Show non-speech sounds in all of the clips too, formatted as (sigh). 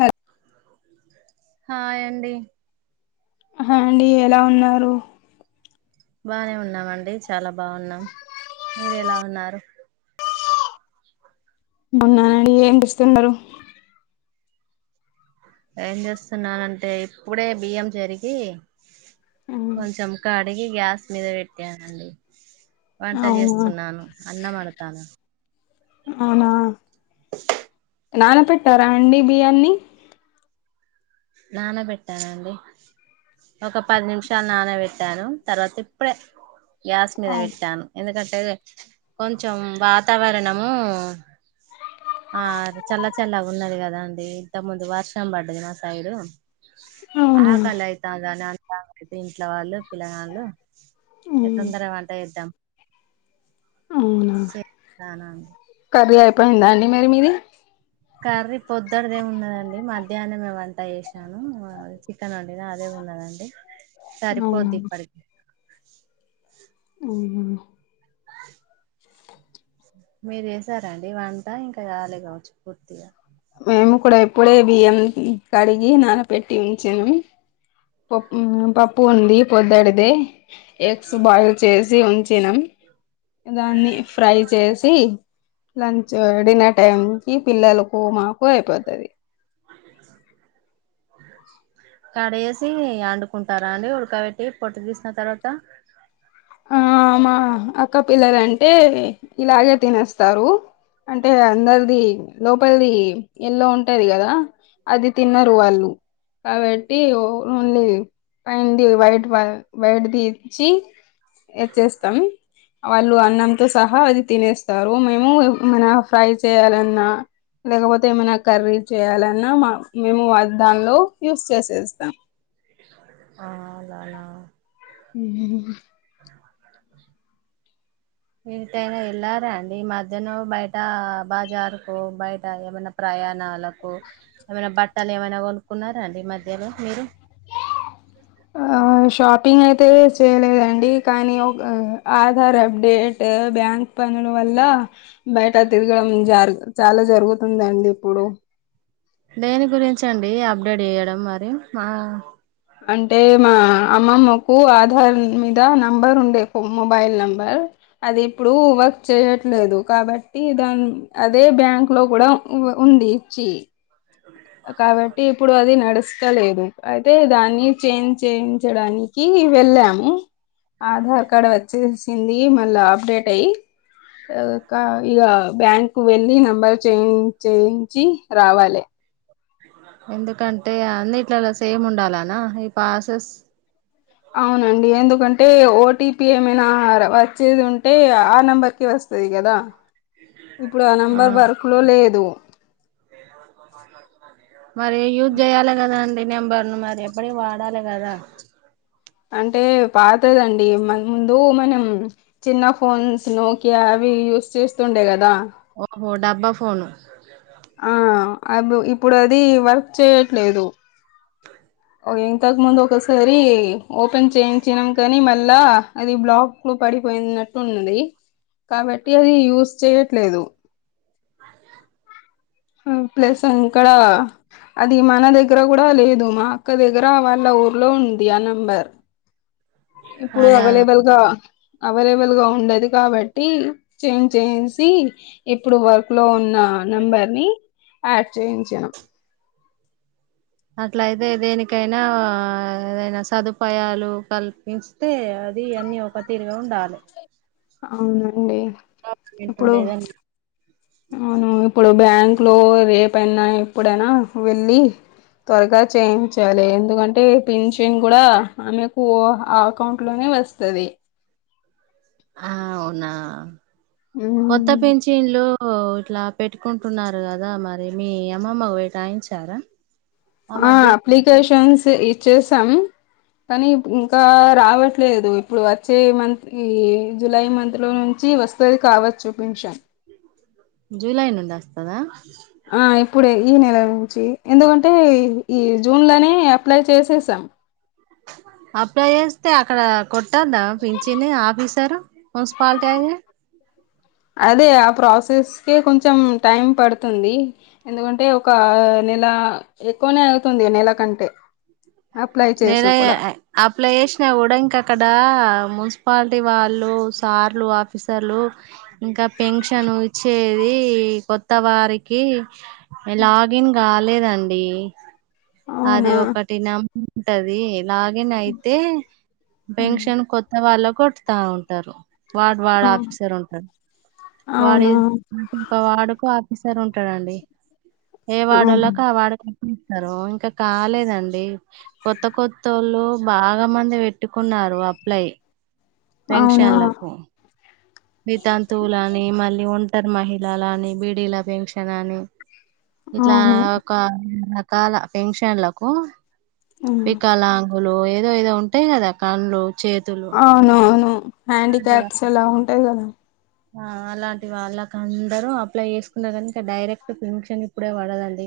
Hello హాయండి హాయండి ఎలా ఉన్నారు బానే ఉన్నామండి చాలా బావున్నాం మీరెలా ఉన్నారు అవున అండి ఏం చేస్తున్నారు ఏం చేస్తున్నానంటే ఇప్పుడే బియ్యం చెరిగి హ్మ్. కొంచెం కడిగి గ్యాస్ మీద పెట్టానండి వంట అవునా చేస్తున్నాను అన్నం అడతానా అవునా నానపెట్టారా అండి బియ్యాన్ని నానబెట్టానండి ఒక పది నిమిషాల్ నానబెట్టాను తర్వాత ఇప్పుడే గ్యాస్ మీద అవు పెట్టాను ఎందుకంటే కొంచెం వాతావరణము ఆ చల్ల చల్లగా ఉన్నది కదా అండి ఇంత ముందు వర్షం పడ్డది నాస్ తైరు అవునా ఆకలయితా దానంత దీంట్లో వాళ్ళు పిల్లగాండ్లు ఎ హ్మ్. తొందరగా వంట చేద్దాం అవునా చేస్తానండి కర్రీ అయిపోయిందా అండి మిరి మీది కర్రీ పొద్దడితే ఉన్నదండి మధ్యానమే వంట చేసినాను చికెన్ వండిన అదే ఉన్నదండి పోప్ సరిపోద్దిప్పటికి మ్మ్ మీరు వేశార అండి వంట ఇంకా కాలే కావచ్చు పూర్తిగా మేము కూడా ఇప్పుడే బియ్యం కడిగి నానపెట్టి ఉంచాం పో పప్పు ఉంది పొద్దటిదే ఎగ్స్ బాయిల్ చేసి ఉంచినాం దాన్ని ఫ్రై చేసి లంచు డిన్నర్ టైం కి పిల్లలు కో మాకు అయిపోద్దది కడేసి అండుకుంటారా అండి ఉడకబెట్టి పొట్టు తీసిన తర్వాత ఆ మా అక్క పిల్లలంటే ఇలాగే తినేస్తారు అంటే అందరిది లోపలిది ఎల్లో ఉంటాది గదా అది తిన్నారు వాళ్ళు కాబట్టి ఓన్లీ పైంది వైట్ వాల్ బయటదిచ్చి ఇచ్చేస్తాం వాళ్ళు అన్నంతో సహా అది తినేస్తారు మేము మన ఫ్రై చేయాలన్నా లేకపోతే ఏమైనా కర్రీ చేయాలన్నా మా మేము ఆ దానిలో యూస్ చేసేస్తాం ఆ అలానా మ్మ్ ఇ టైమ్ వెళ్ళారా అండి ఈ మధ్యన బయట బజార్ కు బయట ఏమైన ప్రయాణాలకు కు ఏమైనా బట్టలు ఏమైనా కొనుక్కున్నారా అండి మధ్యలో మీరు (inaudible) షాపింగ్ అయితే చేయలేదండి కానీ ఆధార్ అప్డేట్ బ్యాంక్ పనుల వల్ల బయట తిరగడం చాలా జరుగుతుందండి ఇప్పుడు దేని గురించి అండి అప్డేట్ చేయడం మరి మా అంటే మా అమ్మమ్మకు ఆధార్ మీద నంబర్ ఉండే మొబైల్ నెంబర్ అది ఇప్పుడు వర్క్ చేయట్లేదు కాబట్టి దాని అదే బ్యాంక్ లో కూడా ఉంది ఇచ్చి కాబట్టి ఇప్పుడు అది నడుస్త లేదు అయితే దాన్ని చేంజ్ చేయించడానికి వెళ్ళాము ఆధార్ కార్డ్ వచ్చేసింది మళ్ళా అప్డేట్ అయ్యి కా ఇగ బ్యాంక్ వెళ్ళి నంబర్ చేంజ్ చేయించి రావాలి ఎందుకంటే అన్నిట్లలా సేమ్ ఉండాలానా ఈ ప్రాసెస్ అవునండి ఎందుకంటే ఓటీపీ ఏమైనా వచ్చేది ఉంటే ఆ నెంబర్కి వస్త వస్తది కదా ఇప్పుడు ఆ నెంబర్ వర్క్ లో లేదు మరి యూజ్ చేయాలి కదా అండి నెంబర్ ను మరి అప్పుడు నే వాడాలి కదా అంటే పాతదండి ముందు మనం చిన్న ఫోన్స్ నోకియా అవి యూస్ చేస్తుండే కదా ఓహో డబ్బా ఫోను ఆ అ ఇప్పుడు అది వర్క్ చేయట్లేదు అ ఓ ఇంతకు ముందు ఒకసారి ఓపెన్ చేయించినాం కానీ మళ్ళా అది బ్లాక్ లో పడిపోయినట్టు ఉన్నది కాబట్టి అది యూజ్ చేయట్లేదు అ ప్లస్ అంకడా అది మన దగ్గర కూడా లేదు మా అక్క దగ్గర వాళ్ళ ఊర్లో ఉంది ఆ నెంబర్ ఇప్పుడు అలా అవైలబుల్ గా అవైలబుల్ గా ఉండదు కాబట్టి చేంజ్ చేసి ఇప్పుడు వర్క్ లో ఉ నా నంబర్ ని యాడ్ చేయించాను అట్లయితే దేనికైనా ఏదైనా సదుపాయాలు కల్పి అే అది అన్ని ఒక తీరుగా ఉండాలి అవునండి గవర్నమెంట్ ఇప్పుడు ఏదన్నా అవును ఇప్పుడు బ్యాంక్ లో రేపయినా ఎప్పుడైనా వెళ్లి త్వరగా చేయించాలి ఎందుకంటే పిన్చిన్ కూడా ఆమెకు ఆ అకౌంట్ లోనే వస్త వస్తది ఆ అవునా హు కొత్త పెంచిన్లు ఇట్లా పెట్టుకుంటున్నారు కదా మరి మీ అమ్మమ్మ వటాయించారా ఆ అప్లికేషన్స్ ఇచ్చేసాం కానీ ఇంకా రావట్లేదు ఇప్పుడు వచ్చే మంత్ ఈ జులై మంత్ లో నుంచి వస్త వస్తాది కావచ్చు పిన్షన్ జూలై నుండి వస్తదా ఆ ఇప్పుడే ఈ నెల నుంచి ఎందుకంటే ఈ జూన్ లోనే అప్లై చేసేసాం అప్లై చేస్తే అక్కడ కొట్టద్దా పంచిని ఆఫీసర్ మున్సిపిటీయయి అదే ఆ ప్రాసెస్ కే కొంచెం టైం పడుతుంది ఎందుకంటే ఒక నెల ఎక్కువనే అగుతుంది నెల కంటే అప్లై నేర చేసి కూడా అయి అప్లై చేసిన కూడా ఇంకా అక్కడ మున్సిపాలిటీ వాళ్ళు సార్లు ఆఫీసర్లు ఇంకా పెన్షన్ ఇచ్చేది కొత్త వారికి లాగిన్ కాలేదండి అది అవునా ఒకటి నెంబర్ ఉంటది లాగిన్ అయితే ఉమ్. పెన్షన్ కొత్త వాళ్ళ కొట్టతా ఉంటారు వార్డ్ ఆ వార్డ్ ఆఫీసర్ ఉంటారు వాడు అవునా (inaudible) వార్డుకు ఆఫీసర్ ఉంటాడండి ఏ అవును వాడోళ్ళకి ఆ వాడ స్తారు ఇంకా కాలేదండి కొత్త కొత్త వాళ్ళు బాగా మంది పెట్టుకున్నారు అప్లై అవునా పెన్షల్లకో వితాంతువులు అని మళ్ళీ ఒంటరి మహిళలు అని బీడల పెన్షన్ అని ఇట్లా అవును ఒక రకాల ఫిన్ క్షన్లకు హ్మ్. వికాల లు ఏదో ఏదో ఉంటాయి కదా కన్లు చేతులు అవును అవును అలాంటి హ్యాండిక్రాఫ్ట్స్ వాళ్ళు అలా ఉంటాయి కదా ఆ అలాంటి వాళ్ళకి అందరూ అప్లై చేసుకున్నా కానీ ఇంకా డైరెక్ట్ పెన్షన్ ఇప్పుడే పడదండి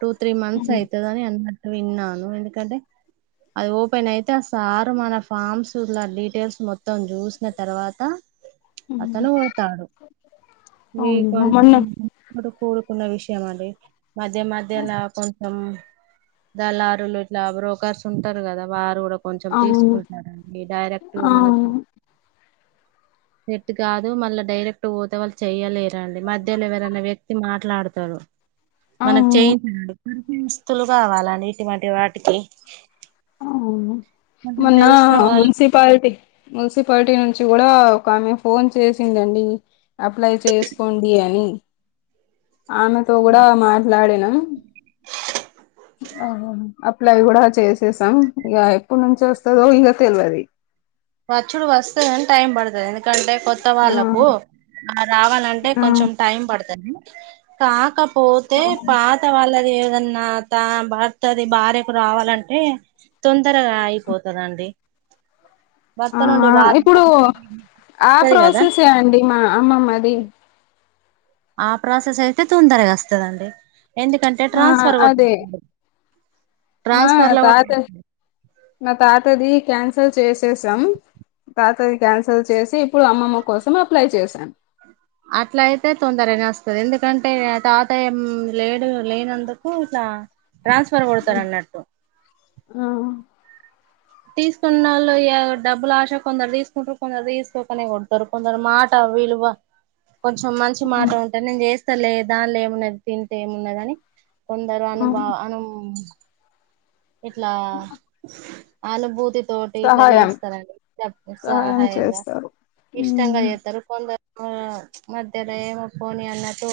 టూ త్రీ మంత్స్ హ్మ్. అవుదని అన్నట్టు విన్నాను ఎందుకంటే అది ఓపెన్ అయితే ఆ సారు మన ఫామ్స్లా డీటెయిల్స్ మొత్తం చూసిన తర్వాత హ్మ్. తను కొడతాడు మీ అవును కొ మొన్న కూరుకున్న విషయం అడి మధ్య మధ్య లాకున్ మ్ దలారులు ఇట్లా బ్రోకర్స్ ఉంటారు కదా వారు కూడా కొంచెం అవును తీసుకుంటారండి డైరెక్ట్ గా మనకు అవును సెట్ కాదు మళ్ళా డైరెక్ట్ పోత వాళ్ళు చెయలేరండి మధ్యలో ఎవరైనా వ్యక్తి మాట్లాడతారు మనకు అవును చేయించండి పస్తులు కావాలండి ఇటువంటి వాటికి ఆ అవును కొంచెం మొన్న తెలిసిన వాళ్ళు మున్సి పాలిటి మున్సిపాలిటీ నుంచి కూడా ఒక ఆమె ఫోన్ చేసిందండి అప్లై చేసుకోండి అని ఆమెతో కూడా మాట్లాడినా అప్లై కూడా చేసేసామ్ ఇగ కొంచెం చేస్తావ్ గా ఇగ తెల్వది పచ్చుడు వస్తేని టైం పడతది ఎందుకంటే కొత్త ఆ వాళ్ళకు రావాలంటే ఆ కొంచెం టైం పడుతుంది కాకపోతే పాత వాళ్ళది ఏదన్నా తా భర్తది భార్యకు రావాలంటే తొందరగా అయిపోతదండి భర్త ఆ నుండి భార్యకు ఇప్పుడు ఆ వస్తది కదా ప్రోసెసే అండి మా అమ్మమ్మది ఆ ప్రాసెస్ అయితే తొందరగా వస్తదండి ఎందుకంటే ఆ ట్రాన్స్ఫర్ అదే కొట్టటి మా ట్రాన్స్ఫర్లా తాత నా తాతది క్యాన్సల్ చేసేసాం తాతది క్యాన్సిల్ చేసి ఇప్పుడు అమ్మమ్మ కోసం అప్లై చేశాను అట్లా అయితే తొందరనే వస్తది ఎందుకంటే తాతాయం లేడు లేనందుకు ఇట్లా ట్రాన్స్ఫర్ కొడతారు అన్నట్టు ఆ తీసుకునోల్లు ఏవ్ డబ్బులు ఆశ కొందరు తీసుకుంటారు కొందరు తీసుకోకనే కొంటారు కొందర మాట విలువ కొంచెం మంచి మాట ఉంటే నేను చేస్తా లే దాంలో ఏమున్నది తింటే ఏమున్న గానీ కొందరు ఆ అనుభ అను ఇట్లా అనుభూతి తోటి ఇట్లా సహాయం చేస్తారండి చె సహాయం సహాయంగా చేస్తారు ఇష్టంగా చేత్తరు కొందరు ఆ మధ్యన ఏమో పోని అన్నట్టు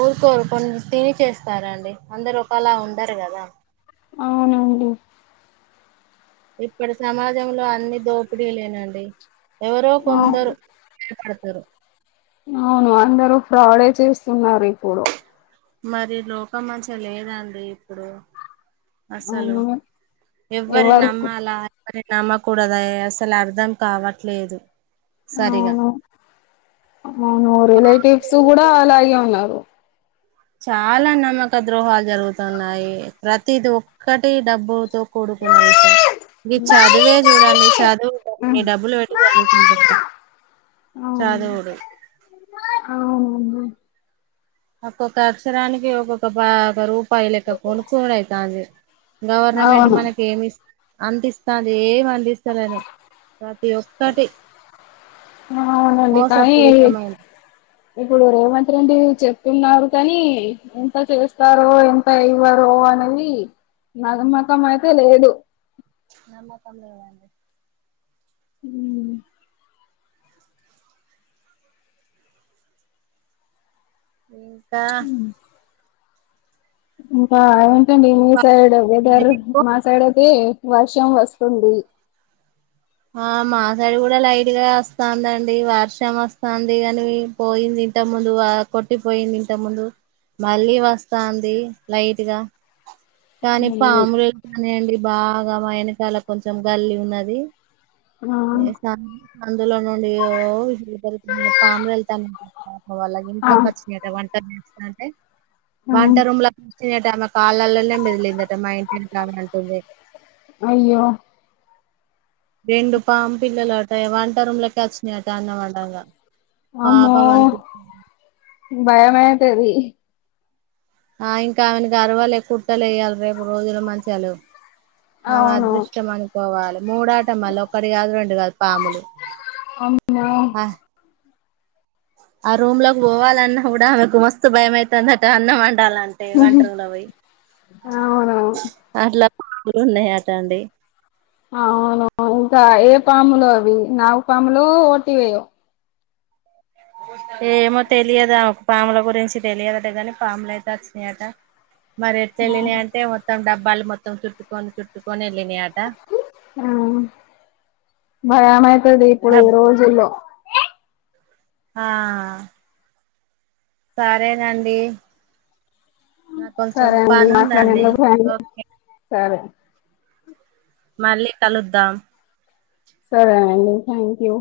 ఊరుకో ఊర్కొని తిని చేస్తారండి అందరు అలా ఉండరు కదా అవునండి ఇప్పుడు సమాజంలో అన్ని దోపిడీలేనండి ఎవరో కొందరు అవును ఏపడతరు అవును అందరూ ఫ్రాడే చేస్తున్నారు ఇప్పుడు మరి లోకం మంచిగ లేదండి ఇప్పుడు అస్సలు అవును ఎవ్వరి ఎవరుకు నమ్మాల మరి నమ్మకూడద అసలు అర్ధం కావట్లేదు సరిగా అవును అవును రిలేటివ్స్ కూడా అలాగే ఉన్నారు చాలా నమ్మక ద్రోహాలు జరుగుతున్నాయి ప్రతిది ఒక్కటి డబ్బుతో కూడుకున్న విషయం గిచ్చా చదువే చూడండి చదువుకోకుని డబ్బులు పెట్టి చదువుకుంటున్నం ఉమ్. చదువుడు అవును ఒక్కొక్క అక్షరానికి ఒక్కొక్క బాగా రూపాయి లెక్క కొనుక్కోని అయితాంది గవర్నమెంట్ అవును మనకి ఏమి అంతఇస్తది ఏమి అందిస్తలేదు ప్రతి ఒక్కటి అవునండి కానీ మోసపూరితమైన ఇప్పుడు రేవంత్ రెండి చెప్తున్నారు కానీ ఎంత చేస్తారో ఎంత ఇవ్వారో అనేది నమ్మకం అయితే లేదు నమ్మకం లేదండి ఉమ్ ఇంకా ఇంకా ఏంటండి మీ సైడ్ వెదర్ మీకు మా సైడ్ అయితే వర్షం వస్తుంది ఆ మా సైడ్ కూడా లైట్గా వస్తోందండి వర్షం వస్తుంది కాని పోయింది ఇంత ముందు ఆ కొట్టిపోయింది ఇంత ముందు మళ్ళీ వస్తాంది లైట్గా కానీ పాములు వత్తున్నాయండి బాగా మా ఎనకాల కొంచెం గల్లి ఉన్నది ఆ ఎసా అందులో నుండి ఓ పరుదుల్లో పాములు ఎళ్తానయ్ వాళ్ళ ఇంత ఆ వచ్చ్ ఎదవంట అంటే ఆ వంట రూమ్ల తినేటామె కాళ్ళలుల్లే మెదిలిందట మా ఇంటి ఎనకామె అంటుంది అయ్యో రెండు పామ్ పిల్లలు అట వంట రూమ్లోకి వచ్చినీయట అన్నం వండగ అమ్మో భయామైతది ఆ ఇంకా ఆమెకి కర్వాలే కుట్టలే ఇయల రేపు రోజులు మంచిగలేవు ఆమె అవును అదృష్టం అనుకోవాలి మూడు అట మళ్ళీ ఒకటి కాదు రెండు కాదు పాములు అమ్మో ఆ ఆ రూమ్లోకి పోవాలన్నా కూడా ఆమెకు మస్తు భయమై తాందట అన్నం వండాలంటే వంట రూమ్లో పోయి అవునవును అట్లా పాములు ఉన్నాయట అండి అవును ఇంకా ఏ పాములు అవి నాగు పాములు ఓటి ఏమో తెలియదా ఒక పాముల గురించి తెలియదట కాని పాములు అయితే వచ్చినాయట మరి ఎట్లా వెళ్ళినాయి అంటే మొత్తం డబ్బాలు మొత్తం చుట్టుకొని చుట్టుకొని వెళ్ళినాయాట ఆ భయమయితది ఇప్పుడు ఈ డబ్ రోజుల్లో ఆ సరేనండి నా కొంచెం సరే అండి పనుందండి మాట్లాడినందుకు థ్యాంక్ ఓకే సరే మళ్ళీ కలుద్దాం సరేఅండి థ్యాంక్ యూ